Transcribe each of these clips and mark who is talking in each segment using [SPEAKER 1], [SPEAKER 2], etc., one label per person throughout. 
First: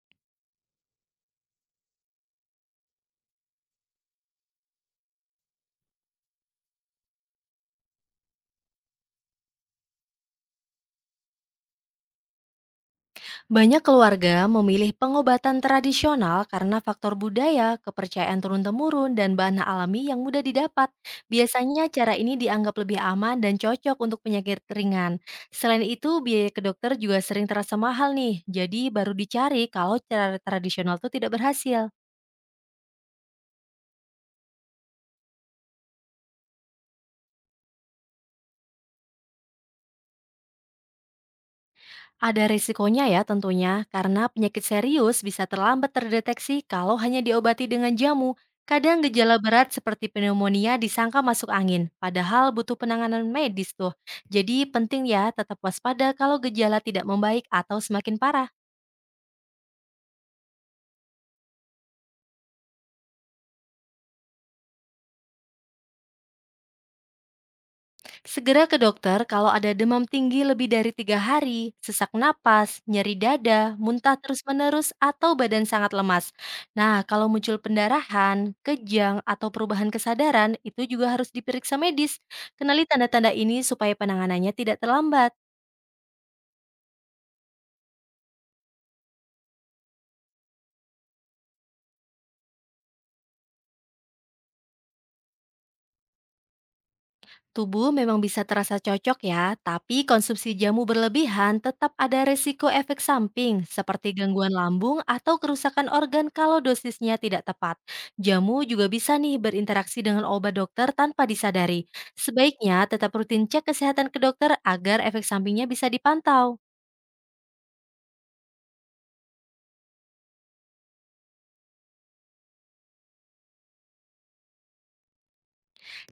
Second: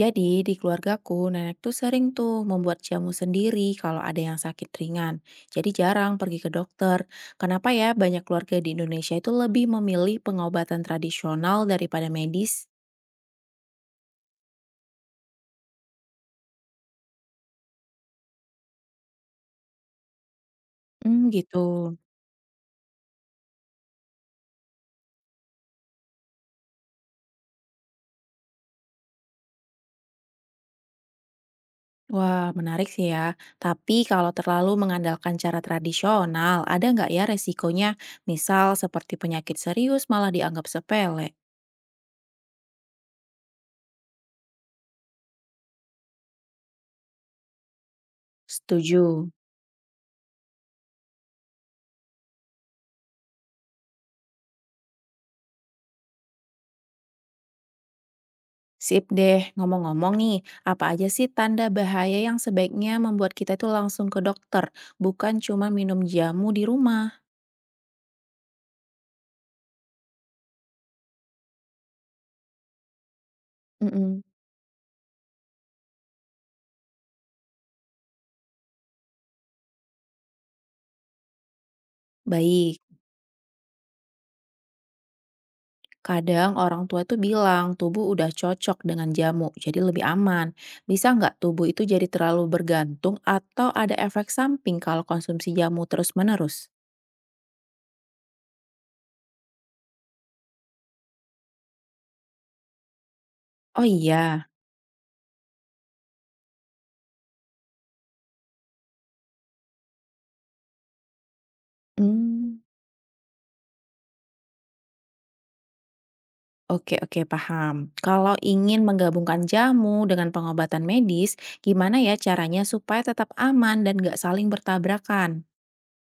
[SPEAKER 1] Jadi di keluargaku, nenek tuh sering tuh membuat jamu sendiri kalau ada yang sakit ringan. Jadi jarang pergi ke dokter. Kenapa ya banyak keluarga di Indonesia itu lebih memilih pengobatan tradisional daripada medis?
[SPEAKER 2] Banyak keluarga memilih pengobatan tradisional karena faktor budaya, kepercayaan turun-temurun, dan bahan alami yang mudah didapat.
[SPEAKER 1] Hmm, gitu.
[SPEAKER 2] Biasanya cara ini dianggap lebih aman dan cocok untuk penyakit ringan. Selain itu, biaya ke dokter juga sering terasa mahal nih, jadi baru dicari kalau cara tradisional itu tidak berhasil.
[SPEAKER 1] Wah, menarik sih ya. Tapi kalau terlalu mengandalkan cara tradisional, ada nggak ya resikonya? Misal seperti penyakit serius malah dianggap sepele.
[SPEAKER 2] Ada risikonya ya tentunya, karena penyakit serius bisa terlambat terdeteksi kalau hanya diobati dengan jamu. Kadang
[SPEAKER 1] Setuju.
[SPEAKER 2] gejala berat seperti pneumonia disangka masuk angin, padahal butuh penanganan medis tuh. Jadi penting ya tetap waspada kalau gejala tidak membaik atau semakin parah.
[SPEAKER 1] Sip deh, ngomong-ngomong nih, apa aja sih tanda bahaya yang sebaiknya membuat kita itu langsung ke dokter, bukan cuma minum jamu di rumah?
[SPEAKER 2] Segera ke dokter kalau ada demam tinggi lebih dari 3 hari, sesak napas, nyeri dada, muntah
[SPEAKER 1] Mm-mm.
[SPEAKER 2] terus-menerus, atau badan sangat lemas. Nah, kalau muncul pendarahan, kejang, atau perubahan kesadaran, itu juga harus diperiksa medis.
[SPEAKER 1] Baik,
[SPEAKER 2] Kenali tanda-tanda ini supaya penanganannya tidak terlambat.
[SPEAKER 1] kadang orang tua itu bilang tubuh udah cocok dengan jamu, jadi lebih aman. Bisa nggak tubuh itu jadi terlalu bergantung atau ada efek samping kalau konsumsi jamu terus-menerus?
[SPEAKER 2] Tubuh memang bisa terasa cocok ya, tapi konsumsi jamu berlebihan tetap ada resiko efek samping
[SPEAKER 1] Oh
[SPEAKER 2] seperti
[SPEAKER 1] iya.
[SPEAKER 2] gangguan lambung atau kerusakan organ kalau dosisnya tidak tepat. Jamu juga bisa nih berinteraksi dengan obat dokter tanpa disadari.
[SPEAKER 1] Hmm.
[SPEAKER 2] Sebaiknya tetap rutin cek kesehatan ke dokter agar efek sampingnya bisa dipantau.
[SPEAKER 1] Oke oke, paham. Kalau ingin menggabungkan jamu dengan pengobatan medis, gimana ya caranya supaya tetap aman dan nggak saling bertabrakan?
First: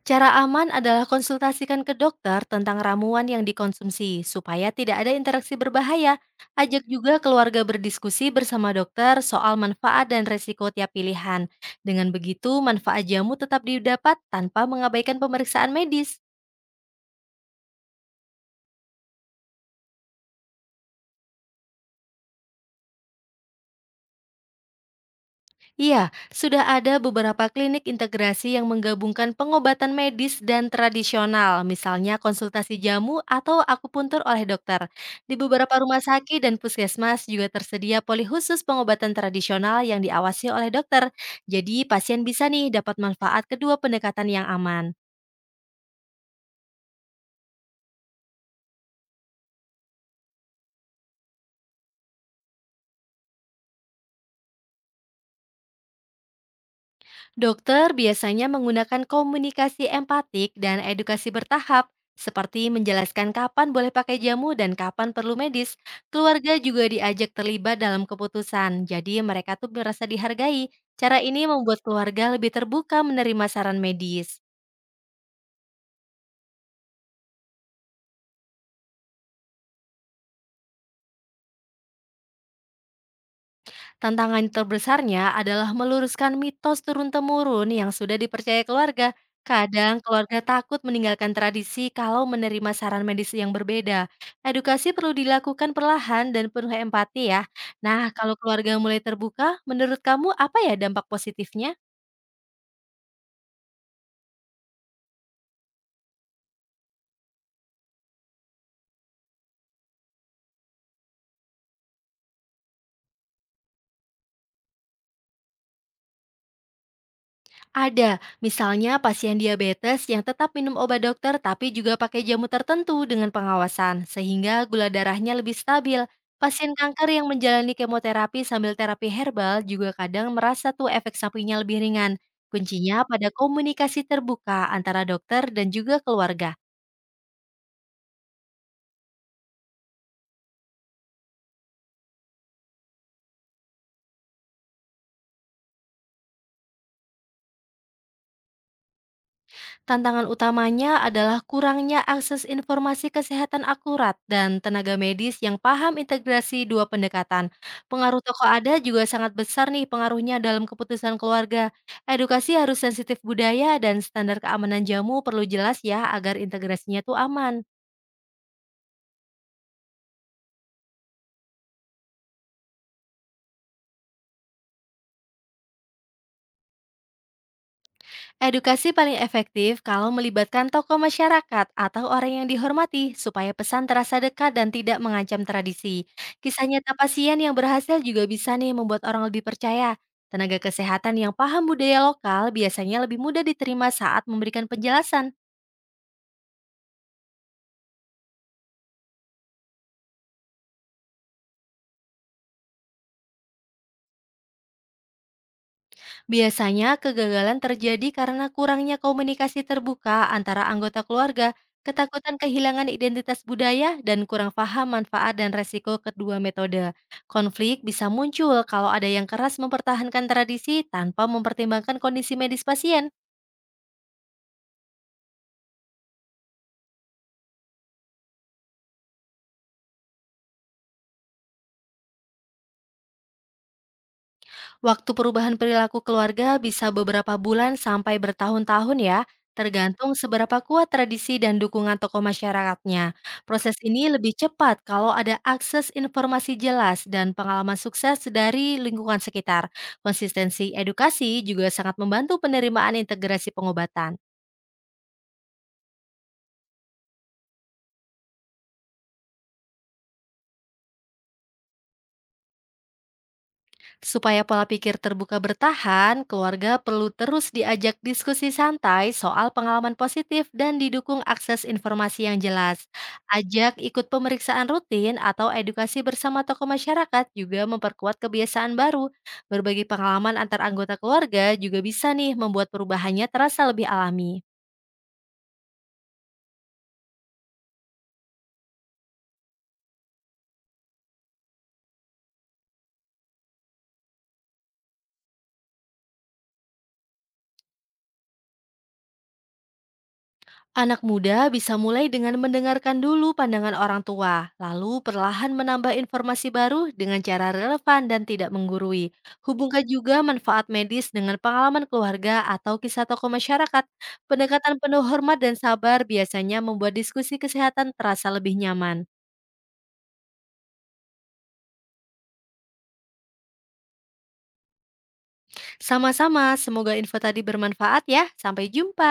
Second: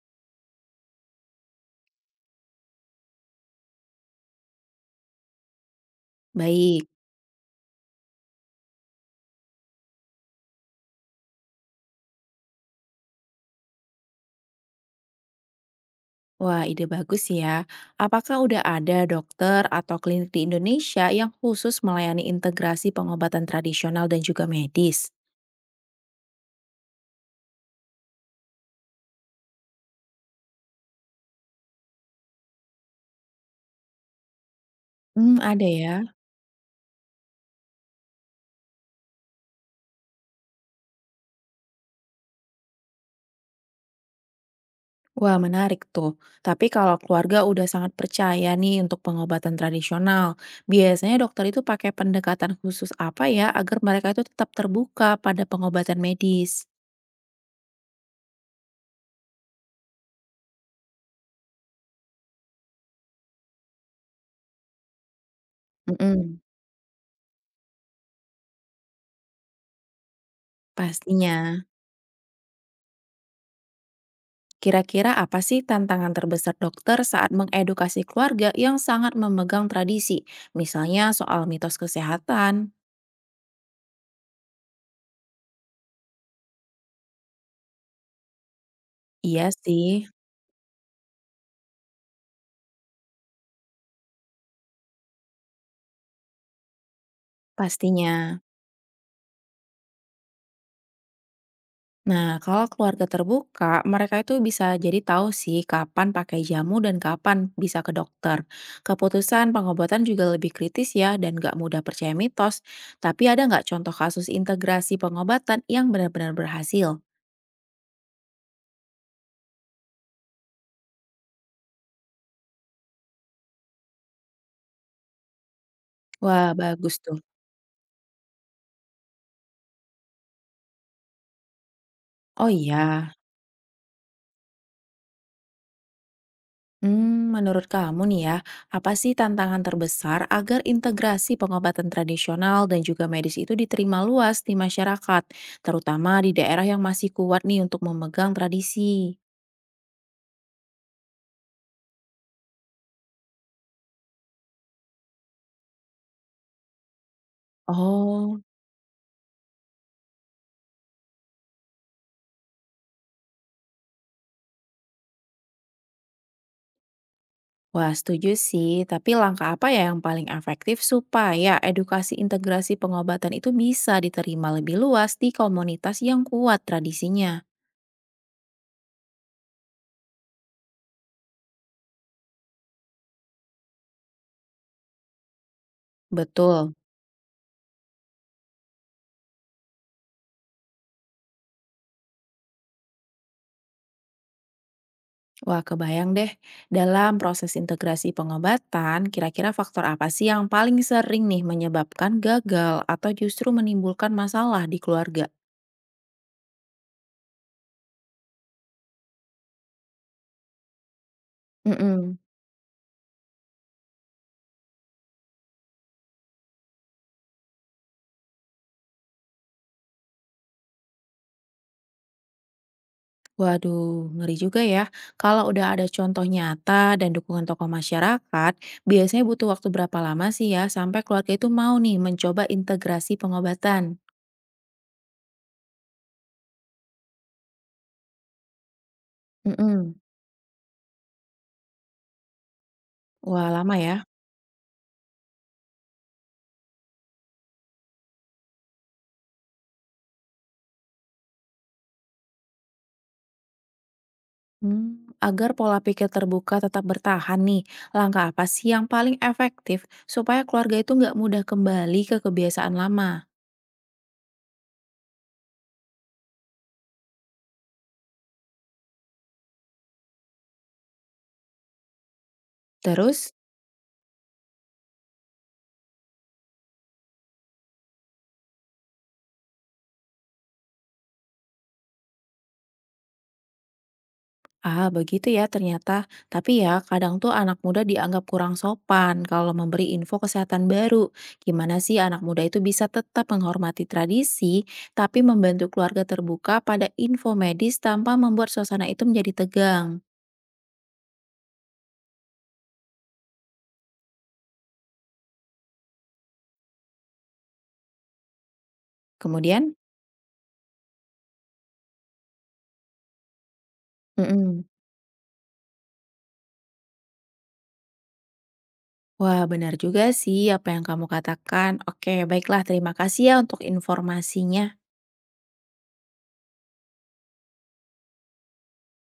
[SPEAKER 2] Cara aman adalah konsultasikan ke dokter tentang ramuan yang dikonsumsi, supaya tidak ada interaksi berbahaya. Ajak
[SPEAKER 1] Baik.
[SPEAKER 2] juga keluarga berdiskusi bersama dokter soal manfaat dan resiko tiap pilihan. Dengan begitu, manfaat jamu tetap didapat tanpa mengabaikan pemeriksaan medis.
[SPEAKER 1] Wah, ide bagus ya. Apakah udah ada dokter atau klinik di Indonesia yang khusus melayani integrasi pengobatan tradisional dan juga medis?
[SPEAKER 2] Iya, sudah ada beberapa klinik integrasi yang menggabungkan pengobatan medis dan tradisional, misalnya konsultasi jamu atau akupuntur oleh dokter.
[SPEAKER 1] Hmm,
[SPEAKER 2] Di
[SPEAKER 1] ada
[SPEAKER 2] beberapa
[SPEAKER 1] ya.
[SPEAKER 2] rumah sakit dan puskesmas juga tersedia poli khusus pengobatan tradisional yang diawasi oleh dokter. Jadi pasien bisa nih dapat manfaat kedua pendekatan yang aman.
[SPEAKER 1] Wah, menarik tuh. Tapi kalau keluarga udah sangat percaya nih untuk pengobatan tradisional, biasanya dokter itu pakai pendekatan khusus apa ya agar mereka itu tetap terbuka pada pengobatan medis?
[SPEAKER 2] Dokter biasanya menggunakan komunikasi empatik dan edukasi bertahap, seperti menjelaskan kapan boleh pakai jamu dan kapan perlu medis.
[SPEAKER 1] Mm-mm.
[SPEAKER 2] Keluarga juga diajak terlibat dalam keputusan, jadi mereka tuh merasa dihargai. Cara ini
[SPEAKER 1] Pastinya.
[SPEAKER 2] membuat keluarga lebih terbuka menerima saran medis.
[SPEAKER 1] Kira-kira apa sih tantangan terbesar dokter saat mengedukasi keluarga yang sangat memegang tradisi? Misalnya soal mitos kesehatan.
[SPEAKER 2] Tantangan terbesarnya adalah meluruskan mitos turun-temurun yang sudah dipercaya keluarga.
[SPEAKER 1] Iya
[SPEAKER 2] Kadang
[SPEAKER 1] sih,
[SPEAKER 2] keluarga takut meninggalkan tradisi kalau menerima saran medis yang berbeda. Edukasi perlu dilakukan perlahan dan penuh empati ya. Nah, kalau
[SPEAKER 1] pastinya.
[SPEAKER 2] keluarga mulai terbuka, menurut kamu apa ya dampak positifnya?
[SPEAKER 1] Nah, kalau keluarga terbuka, mereka itu bisa jadi tahu sih kapan pakai jamu dan kapan bisa ke dokter. Keputusan pengobatan juga lebih kritis ya dan nggak mudah percaya mitos. Tapi ada nggak contoh kasus integrasi pengobatan yang benar-benar berhasil?
[SPEAKER 2] Ada, misalnya pasien diabetes yang tetap minum obat dokter tapi juga pakai jamu tertentu dengan pengawasan, sehingga gula darahnya lebih stabil.
[SPEAKER 1] Wah,
[SPEAKER 2] Pasien
[SPEAKER 1] bagus
[SPEAKER 2] kanker
[SPEAKER 1] tuh.
[SPEAKER 2] yang menjalani kemoterapi sambil terapi herbal juga kadang merasa tuh efek sampingnya lebih ringan.
[SPEAKER 1] Oh
[SPEAKER 2] Kuncinya
[SPEAKER 1] iya.
[SPEAKER 2] pada komunikasi terbuka antara dokter dan juga keluarga.
[SPEAKER 1] Hmm, menurut kamu nih ya, apa sih tantangan terbesar agar integrasi pengobatan tradisional dan juga medis itu diterima luas di masyarakat, terutama di daerah yang masih kuat nih untuk memegang tradisi?
[SPEAKER 2] Tantangan utamanya adalah kurangnya akses informasi kesehatan akurat dan tenaga medis yang paham integrasi dua pendekatan. Pengaruh
[SPEAKER 1] Oh,
[SPEAKER 2] tokoh ada juga sangat besar nih pengaruhnya dalam keputusan keluarga. Edukasi harus sensitif budaya dan standar keamanan jamu perlu jelas ya agar integrasinya tuh aman.
[SPEAKER 1] wah, setuju sih. Tapi langkah apa ya yang paling efektif supaya edukasi integrasi pengobatan itu bisa diterima lebih luas di komunitas yang kuat tradisinya?
[SPEAKER 2] Edukasi paling efektif kalau melibatkan tokoh masyarakat atau orang yang dihormati supaya pesan terasa dekat dan tidak mengancam tradisi. Kisah
[SPEAKER 1] Betul.
[SPEAKER 2] nyata pasien yang berhasil juga bisa nih membuat orang lebih percaya. Tenaga kesehatan yang paham budaya lokal biasanya lebih mudah diterima saat memberikan penjelasan.
[SPEAKER 1] Wah, kebayang deh. Dalam proses integrasi pengobatan, kira-kira faktor apa sih yang paling sering nih menyebabkan gagal atau justru menimbulkan masalah di keluarga?
[SPEAKER 2] Biasanya kegagalan terjadi karena kurangnya komunikasi terbuka antara anggota keluarga,
[SPEAKER 1] Mm-mm.
[SPEAKER 2] ketakutan kehilangan identitas budaya, dan kurang paham manfaat dan resiko kedua metode. Konflik bisa muncul kalau ada yang keras mempertahankan tradisi tanpa mempertimbangkan kondisi medis pasien.
[SPEAKER 1] Waduh, ngeri juga ya. Kalau udah ada contoh nyata dan dukungan tokoh masyarakat, biasanya butuh waktu berapa lama sih ya sampai keluarga itu mau nih mencoba integrasi pengobatan?
[SPEAKER 2] Waktu perubahan perilaku keluarga bisa beberapa bulan sampai bertahun-tahun ya,
[SPEAKER 1] Mm-mm.
[SPEAKER 2] tergantung seberapa kuat tradisi dan dukungan tokoh masyarakatnya.
[SPEAKER 1] Wah,
[SPEAKER 2] Proses
[SPEAKER 1] lama ya.
[SPEAKER 2] ini lebih cepat kalau ada akses informasi jelas dan pengalaman sukses dari lingkungan sekitar. Konsistensi edukasi juga sangat membantu penerimaan integrasi pengobatan.
[SPEAKER 1] Hmm, agar pola pikir terbuka tetap bertahan nih, langkah apa sih yang paling efektif supaya keluarga itu nggak mudah kembali ke kebiasaan lama?
[SPEAKER 2] Supaya pola pikir terbuka bertahan, keluarga perlu terus diajak diskusi santai soal pengalaman positif dan didukung akses informasi yang jelas.
[SPEAKER 1] Terus?
[SPEAKER 2] Ajak ikut pemeriksaan rutin atau edukasi bersama tokoh masyarakat juga memperkuat kebiasaan baru. Berbagi pengalaman antar anggota keluarga juga bisa nih membuat perubahannya terasa lebih alami.
[SPEAKER 1] Ah, begitu ya ternyata. Tapi ya, kadang tuh anak muda dianggap kurang sopan kalau memberi info kesehatan baru. Gimana sih anak muda itu bisa tetap menghormati tradisi, tapi membantu keluarga terbuka pada info medis tanpa membuat suasana itu menjadi tegang.
[SPEAKER 2] Anak muda bisa mulai dengan mendengarkan dulu pandangan orang tua, lalu perlahan menambah informasi baru dengan cara relevan dan tidak menggurui.
[SPEAKER 1] Kemudian,
[SPEAKER 2] Hubungkan juga manfaat medis dengan pengalaman keluarga atau kisah tokoh masyarakat.
[SPEAKER 1] mm.
[SPEAKER 2] Pendekatan penuh hormat dan sabar biasanya membuat diskusi kesehatan terasa lebih nyaman.
[SPEAKER 1] Wah, benar juga sih apa yang kamu katakan. Oke, baiklah, terima kasih ya untuk informasinya.
[SPEAKER 2] Sama-sama, semoga info tadi bermanfaat ya. Sampai jumpa.